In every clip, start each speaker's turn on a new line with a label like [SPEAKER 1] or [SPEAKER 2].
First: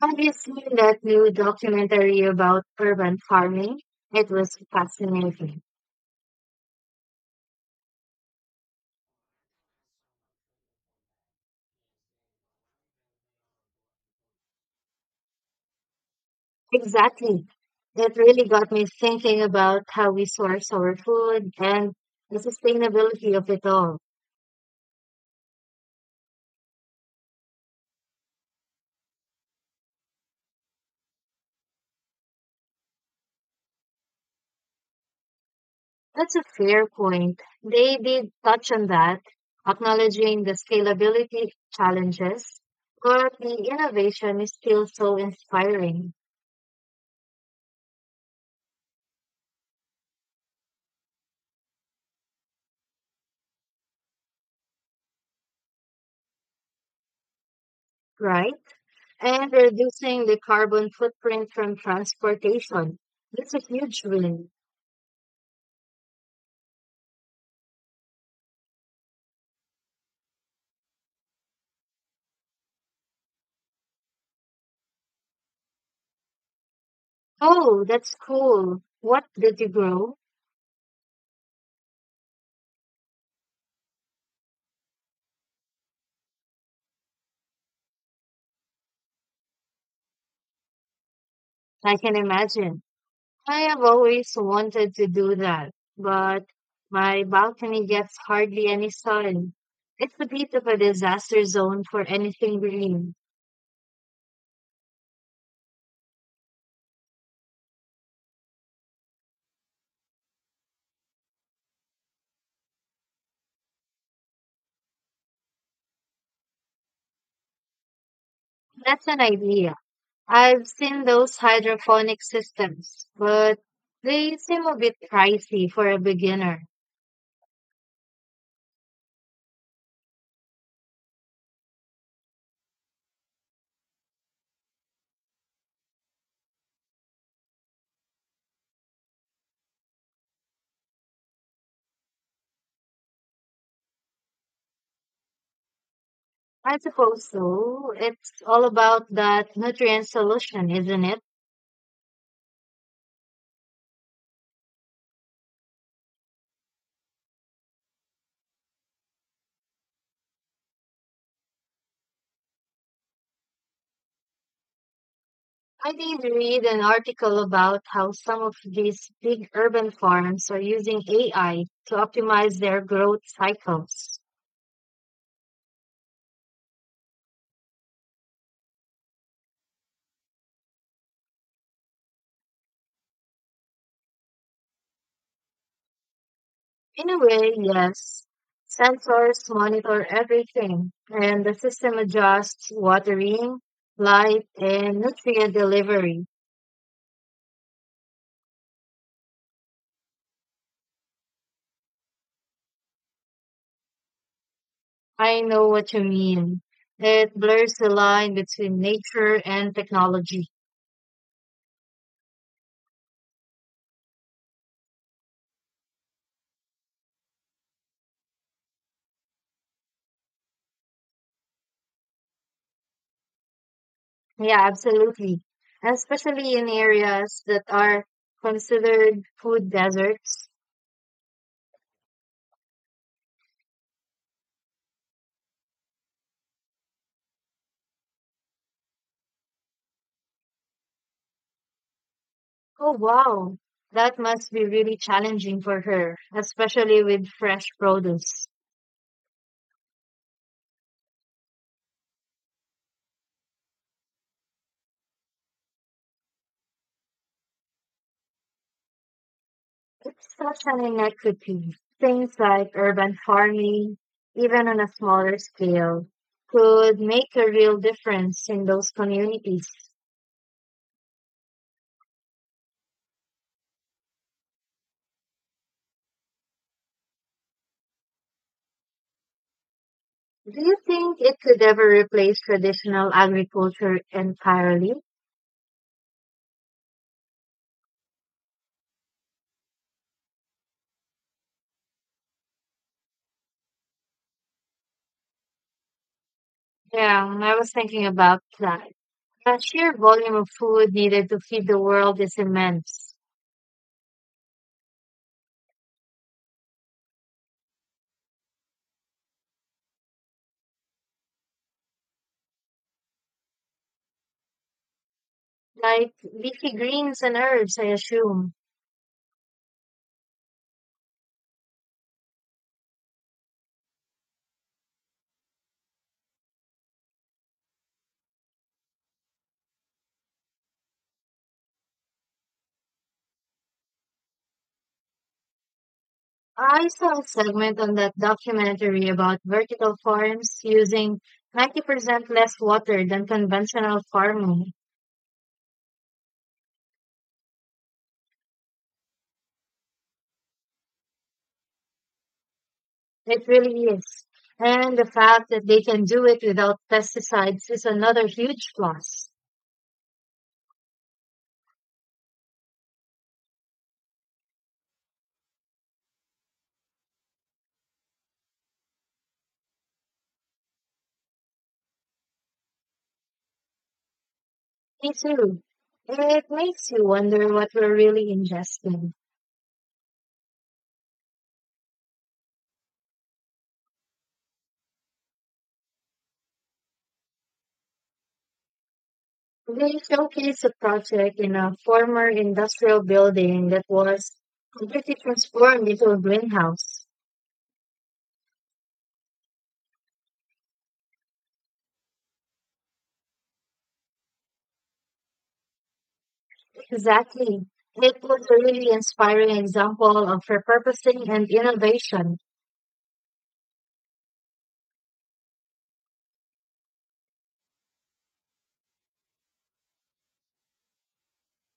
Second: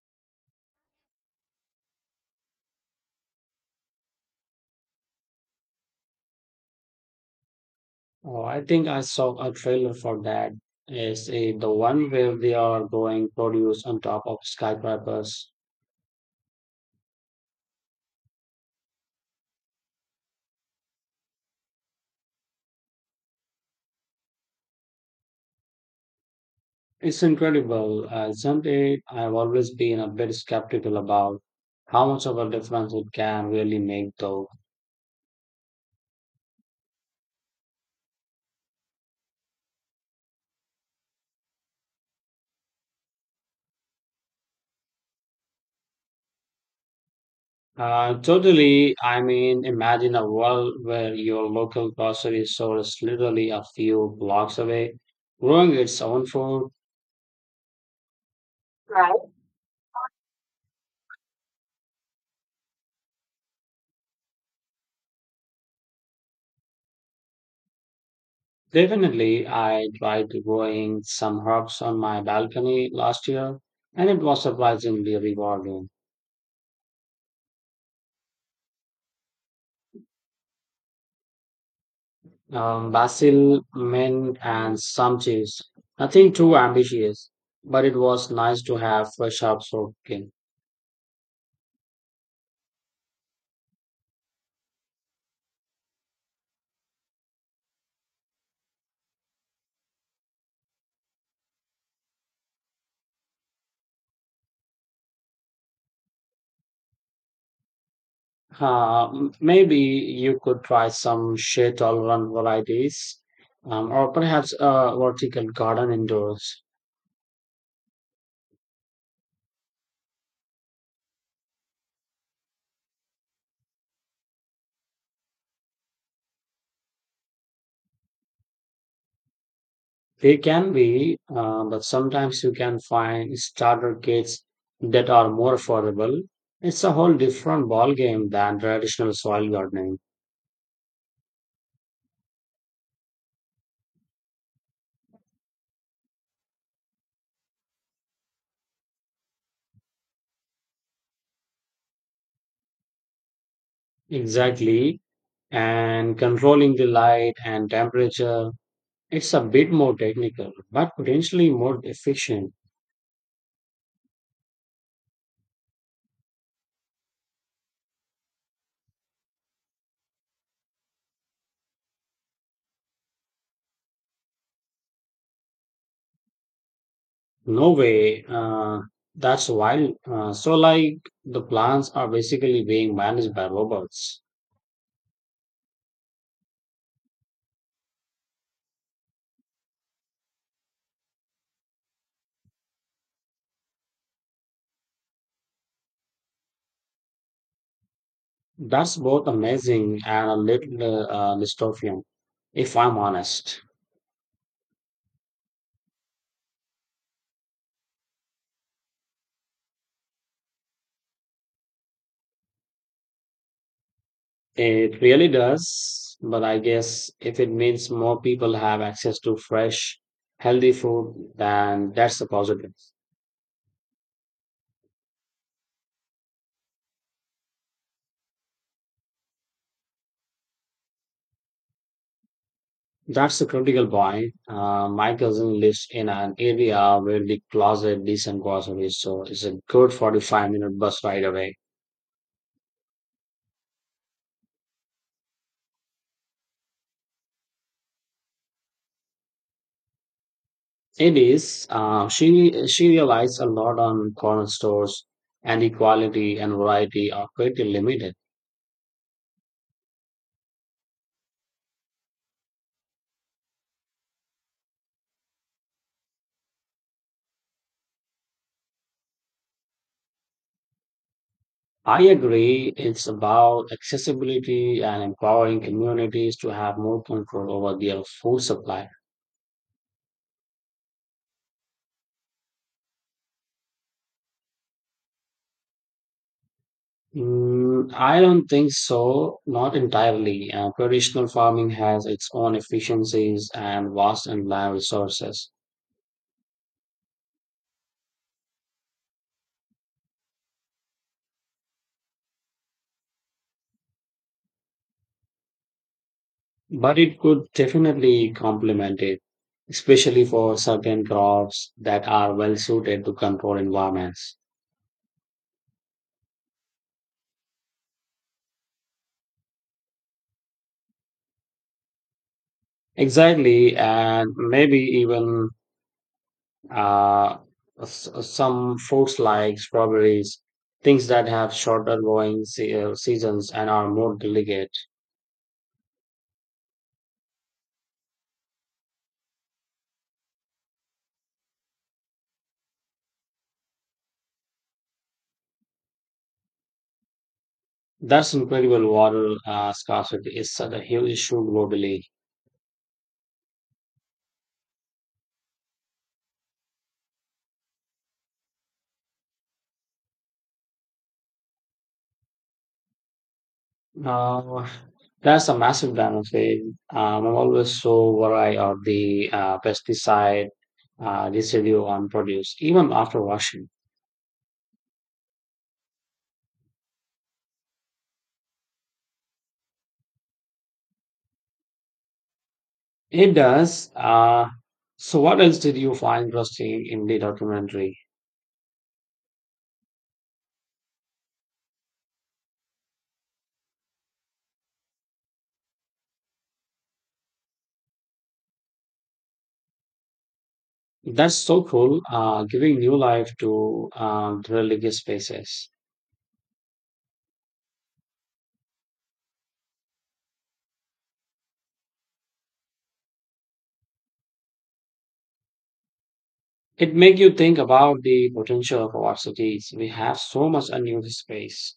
[SPEAKER 1] Have you seen that new documentary about urban farming? It was fascinating.
[SPEAKER 2] Oh, I think I saw a trailer for that. Is it the one where they are growing produce on top of skyscrapers?
[SPEAKER 1] Exactly. It really got me thinking about how we source our food and the sustainability of it all.
[SPEAKER 2] It's incredible, isn't it? I've always been a bit skeptical about how much of a difference it can really make, though.
[SPEAKER 1] That's a fair point. They did touch on that, acknowledging the scalability challenges, but the innovation is still so inspiring,
[SPEAKER 2] Totally. I mean, imagine a world where your local grocery store is literally a few blocks away, growing its own food.
[SPEAKER 1] right? And reducing the carbon footprint from transportation. That's a huge win.
[SPEAKER 2] Definitely, I tried growing some herbs on my balcony last year, and it was surprisingly rewarding.
[SPEAKER 1] Oh, that's cool. What did you grow?
[SPEAKER 2] Basil, mint, and some cheese. Nothing too ambitious, but it was nice to have fresh herbs working.
[SPEAKER 1] I can imagine. I have always wanted to do that, but my balcony gets hardly any sun. It's a bit of a disaster zone for anything green.
[SPEAKER 2] Maybe you could try some shade tolerant varieties, or perhaps a vertical garden indoors.
[SPEAKER 1] That's an idea. I've seen those hydroponic systems, but they seem a bit pricey for a beginner.
[SPEAKER 2] They can be, but sometimes you can find starter kits that are more affordable. It's a whole different ballgame than traditional soil gardening.
[SPEAKER 1] I suppose so. It's all about that nutrient solution, isn't it?
[SPEAKER 2] Exactly. And controlling the light and temperature, it's a bit more technical, but potentially more efficient.
[SPEAKER 1] I did read an article about how some of these big urban farms are using AI to optimize their growth cycles.
[SPEAKER 2] No way. That's wild. So, like, the plants are basically being managed by robots.
[SPEAKER 1] In a way, yes. Sensors monitor everything, and the system adjusts watering, light, and nutrient delivery.
[SPEAKER 2] That's both amazing and a little dystopian, if I'm honest.
[SPEAKER 1] I know what you mean. It blurs the line between nature and technology.
[SPEAKER 2] It really does, but I guess if it means more people have access to fresh, healthy food, then that's a positive.
[SPEAKER 1] Yeah, absolutely. Especially in areas that are considered food deserts.
[SPEAKER 2] That's a critical point. My cousin lives in an area where the closet decent groceries, so it's a good 45-minute minute bus ride away.
[SPEAKER 1] Oh, wow. That must be really challenging for her, especially with fresh produce.
[SPEAKER 2] It is. She relies a lot on corner stores, and the quality and variety are pretty limited.
[SPEAKER 1] It's such an inequity. Things like urban farming, even on a smaller scale, could make a real difference in those communities.
[SPEAKER 2] I agree. It's about accessibility and empowering communities to have more control over their food supply.
[SPEAKER 1] Do you think it could ever replace traditional agriculture entirely?
[SPEAKER 2] Mm, I don't think so, not entirely. Traditional farming has its own efficiencies and vast and land resources,
[SPEAKER 1] Yeah, I was thinking about that. The sheer volume of food needed to feed the world is immense.
[SPEAKER 2] but it could definitely complement it, especially for certain crops that are well suited to control environments.
[SPEAKER 1] Like leafy greens and herbs, I assume.
[SPEAKER 2] Exactly, and maybe even Uh, some fruits like strawberries, things that have shorter growing seasons and are more delicate.
[SPEAKER 1] I saw a segment on that documentary about vertical farms using 90% less water than conventional farming.
[SPEAKER 2] That's incredible. Water scarcity is such a huge issue globally.
[SPEAKER 1] It really is. And the fact that they can do it without pesticides is another huge plus.
[SPEAKER 2] Uh, that's a massive benefit. I'm always so worried of the pesticide residue on produce, even after washing.
[SPEAKER 1] Me too. It makes you wonder what we're really ingesting.
[SPEAKER 2] It does. So, what else did you find interesting in the documentary?
[SPEAKER 1] They showcased a project in a former industrial building that was completely transformed into a greenhouse.
[SPEAKER 2] That's so cool, giving new life to the religious spaces.
[SPEAKER 1] Exactly. It was a really inspiring example of repurposing and innovation.
[SPEAKER 2] It makes you think about the potential of our cities. We have so much unused space.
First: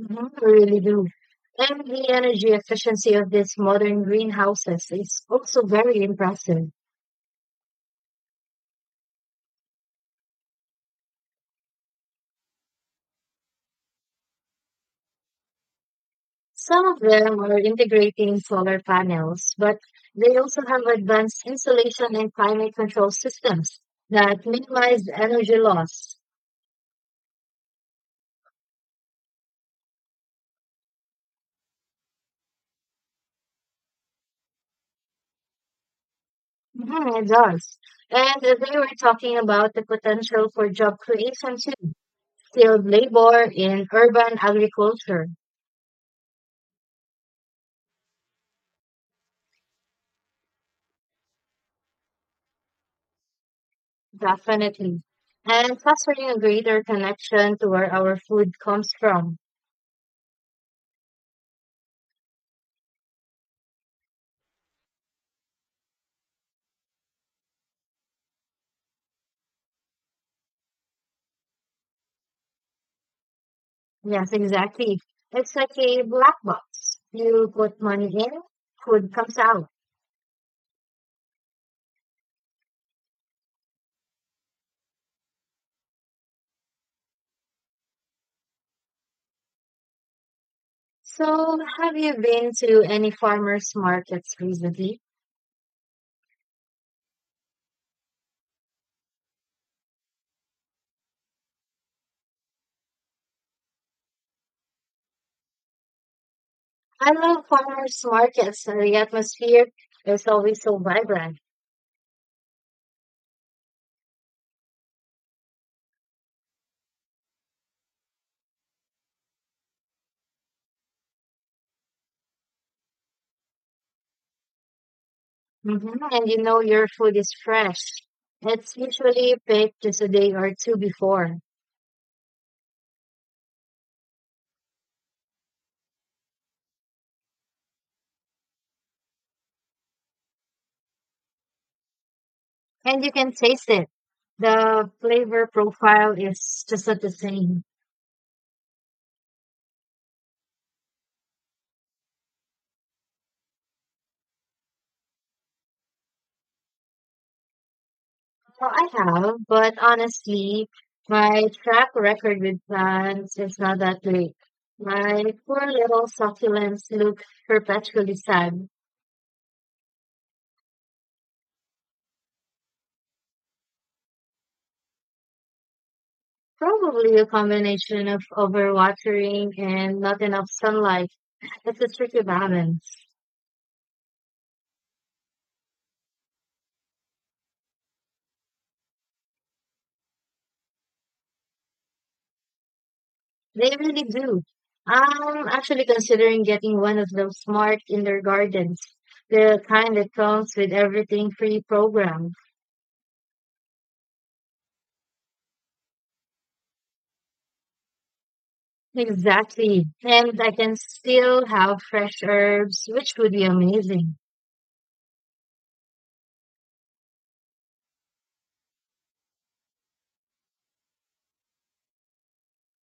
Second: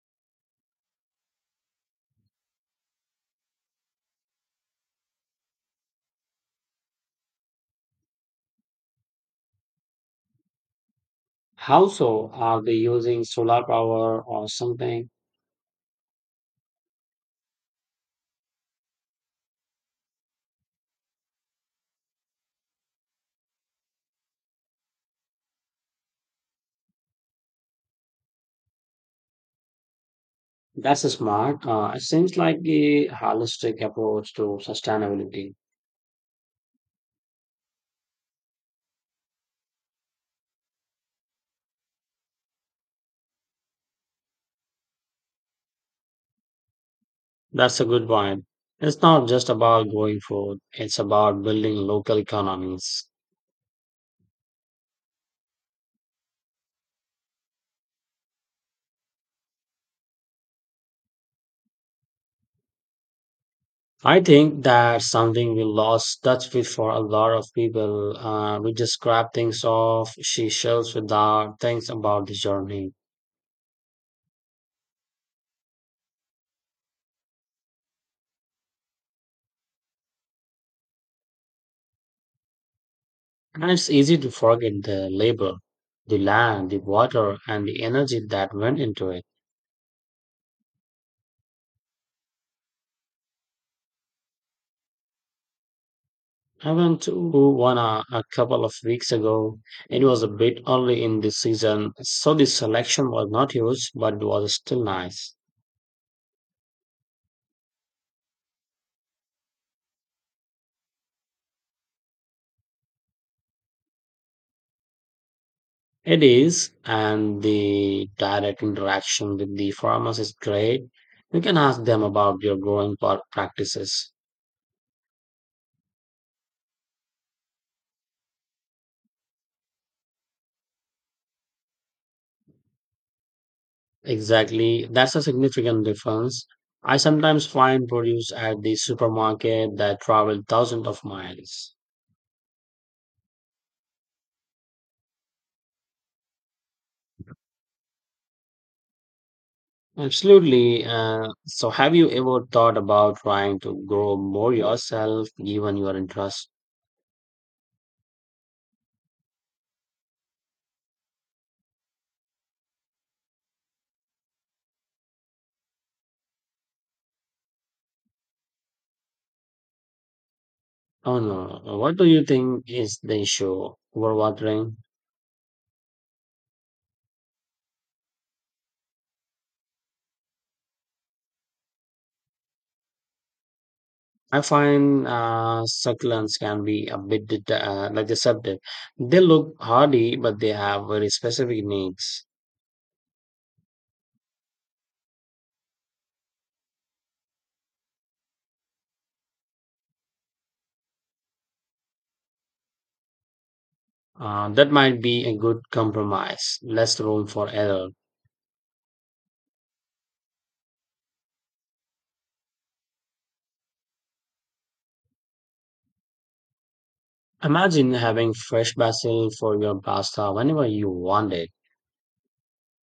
[SPEAKER 1] Mhm, I really do. And the energy efficiency of these modern greenhouses is also very impressive.
[SPEAKER 2] How so? Are they using solar power or something?
[SPEAKER 1] Some of them are integrating solar panels, but they also have advanced insulation and climate control systems that minimize energy loss.
[SPEAKER 2] That's smart. It seems like the holistic approach to sustainability.
[SPEAKER 1] Mhm, it does. And they were talking about the potential for job creation too. Skilled labor in urban agriculture,
[SPEAKER 2] That's a good point. It's not just about growing food, it's about building local economies.
[SPEAKER 1] definitely. And fostering a greater connection to where our food comes from.
[SPEAKER 2] I think that's something we lost touch with for a lot of people. We just grab things off she shelves without things about the journey.
[SPEAKER 1] Yes, exactly. It's like a black box. You put money in, food comes out.
[SPEAKER 2] And it's easy to forget the labor, the land, the water, and the energy that went into it.
[SPEAKER 1] So, have you been to any farmers markets recently?
[SPEAKER 2] I went to one a couple of weeks ago. It was a bit early in the season, so the selection was not huge, but it was still nice.
[SPEAKER 1] I love farmers markets. The atmosphere is always so vibrant.
[SPEAKER 2] It is, and the direct interaction with the farmers is great. You can ask them about your growing practices.
[SPEAKER 1] Hmm. And you know your food is fresh. It's usually picked just a day or two before.
[SPEAKER 2] Exactly, that's a significant difference. I sometimes find produce at the supermarket that travel thousands of miles.
[SPEAKER 1] And you can taste it. The flavor profile is just not the same.
[SPEAKER 2] Absolutely. So, have you ever thought about trying to grow more yourself, given your interest?
[SPEAKER 1] Well, I have, but honestly, my track record with plants is not that great. My poor little succulents look perpetually sad.
[SPEAKER 2] Oh no. What do you think is the issue? Overwatering?
[SPEAKER 1] Probably a combination of overwatering and not enough sunlight. It's a tricky balance.
[SPEAKER 2] I find succulents can be a bit like deceptive. They look hardy, but they have very specific needs.
[SPEAKER 1] They really do. I'm actually considering getting one of those smart indoor gardens, the kind that comes with everything pre-programmed.
[SPEAKER 2] That might be a good compromise, less room for error.
[SPEAKER 1] Exactly. And I can still have fresh herbs, which would be amazing.
[SPEAKER 2] Imagine having fresh basil for your pasta whenever you want it.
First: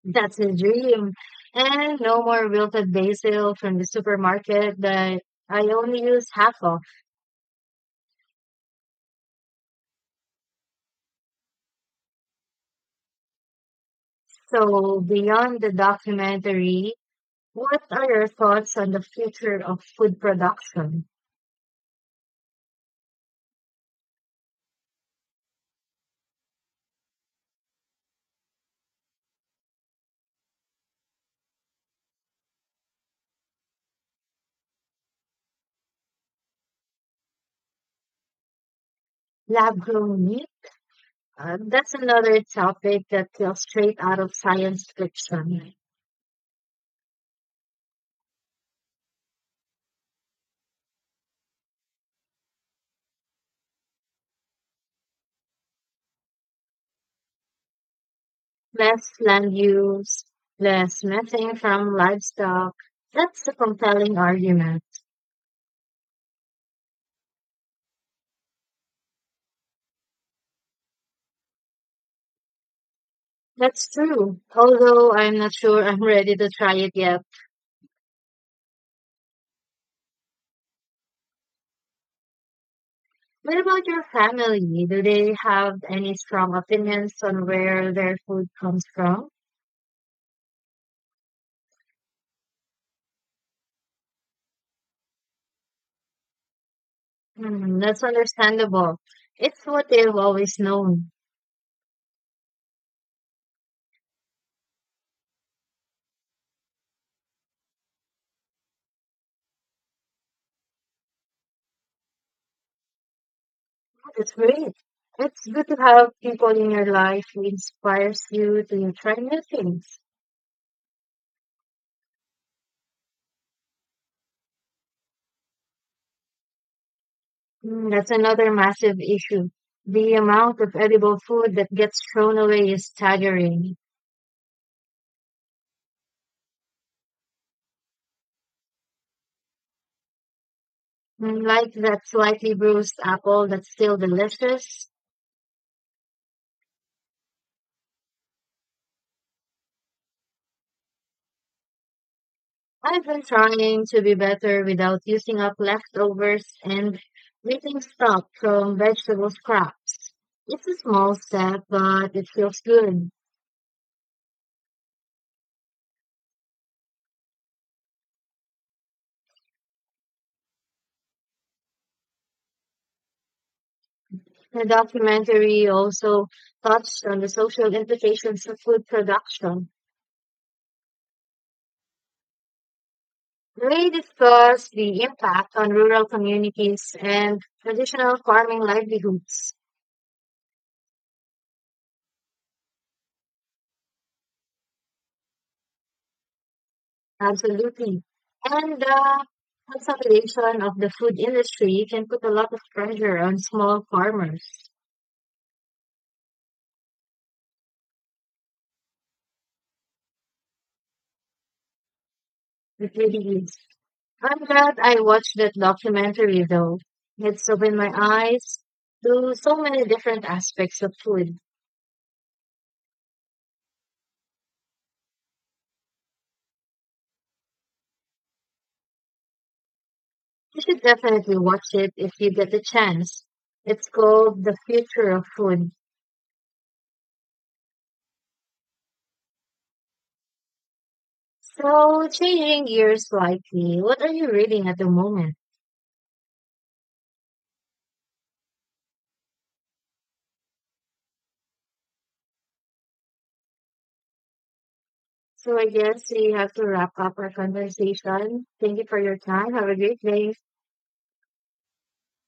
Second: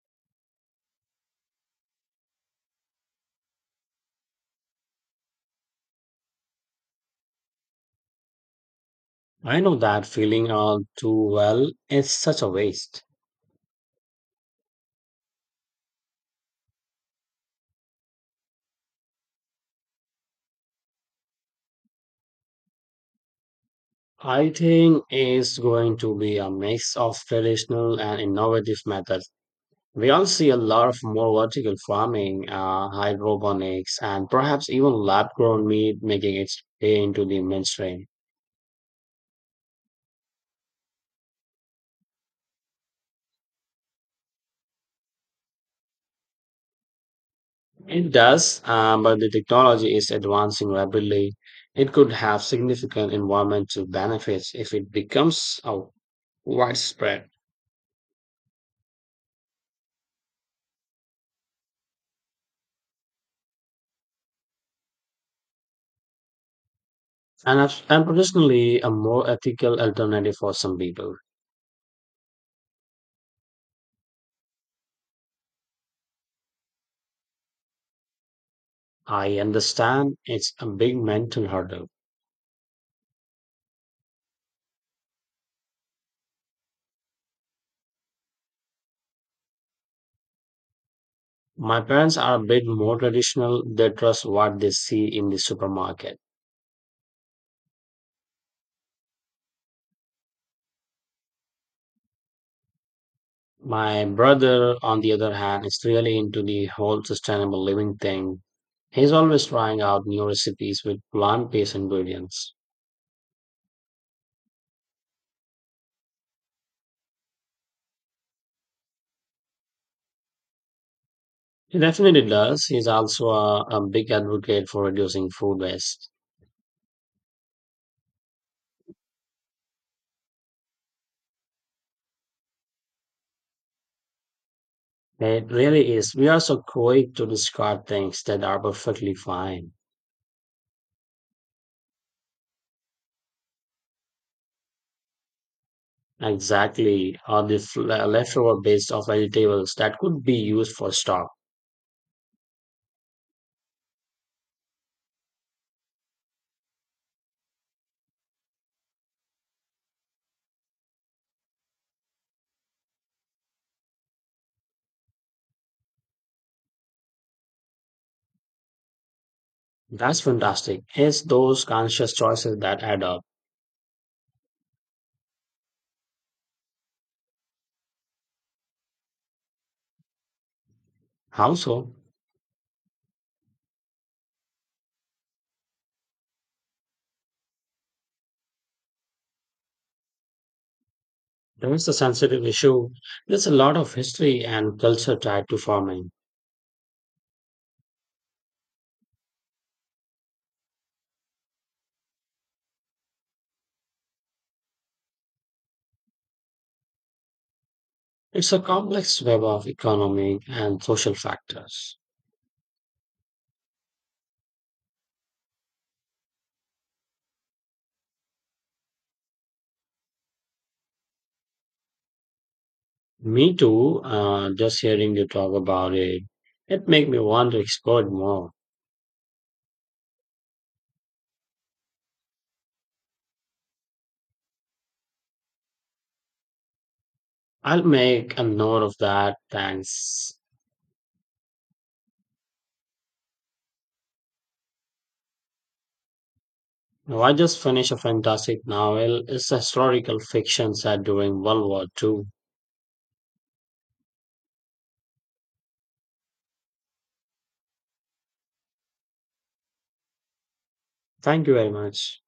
[SPEAKER 1] That's a dream. And no more wilted basil from the supermarket that I only use half of.
[SPEAKER 2] I know that feeling all too well. It's such a waste.
[SPEAKER 1] So beyond the documentary, what are your thoughts on the future of food production?
[SPEAKER 2] I think it's going to be a mix of traditional and innovative methods. We all see a lot of more vertical farming, hydroponics, and perhaps even lab grown meat making its way into the mainstream.
[SPEAKER 1] Lab grown meat? That's another topic that feels straight out of science fiction.
[SPEAKER 2] It does, but the technology is advancing rapidly. It could have significant environmental benefits if it becomes widespread
[SPEAKER 1] Less land use, less methane from livestock. That's a compelling argument.
[SPEAKER 2] and, and potentially a more ethical alternative for some people.
[SPEAKER 1] That's true, although I'm not sure I'm ready to try it yet.
[SPEAKER 2] I understand it's a big mental hurdle.
[SPEAKER 1] What about your family? Do they have any strong opinions on where their food comes from?
[SPEAKER 2] My parents are a bit more traditional, they trust what they see in the supermarket.
[SPEAKER 1] Hmm, that's understandable. It's what they've always known.
[SPEAKER 2] My brother, on the other hand, is really into the whole sustainable living thing. He's always trying out new recipes with plant based ingredients.
[SPEAKER 1] That's great. It's good to have people in your life who inspires you to try new things.
[SPEAKER 2] He definitely does. He's also a big advocate for reducing food waste.
[SPEAKER 1] Mm, that's another massive issue. The amount of edible food that gets thrown away is staggering.
[SPEAKER 2] It really is. We are so quick to discard things that are perfectly fine.
[SPEAKER 1] Mm, like that slightly bruised apple that's still delicious.
[SPEAKER 2] Exactly, or the leftover base of vegetables that could be used for stock.
[SPEAKER 1] I've been trying to be better without using up leftovers and making stock from vegetable scraps. It's a small step, but it feels good.
[SPEAKER 2] That's fantastic. It's those conscious choices that add up.
[SPEAKER 1] The documentary also touched on the social implications of food production.
[SPEAKER 2] How so?
[SPEAKER 1] They discussed the impact on rural communities and traditional farming livelihoods.
[SPEAKER 2] There is a sensitive issue. There's a lot of history and culture tied to farming.
[SPEAKER 1] Absolutely. And the consolidation of the food industry can put a lot of pressure on small farmers.
[SPEAKER 2] It's a complex web of economic and social factors.
[SPEAKER 1] It really is. I'm glad I watched that documentary though. It's opened my eyes to so many different aspects of food.
[SPEAKER 2] Me too. Just hearing you talk about it, it make me want to explore it more.
[SPEAKER 1] You should definitely watch it if you get the chance. It's called The Future of Food.
[SPEAKER 2] I'll make a note of that. Thanks.
[SPEAKER 1] So, changing gears slightly, what are you reading at the moment?
[SPEAKER 2] Now, I just finished a fantastic novel. It's a historical fiction set during World War Two.
[SPEAKER 1] So, I guess we have to wrap up our conversation. Thank you for your time. Have a great day.
[SPEAKER 2] Thank you very much.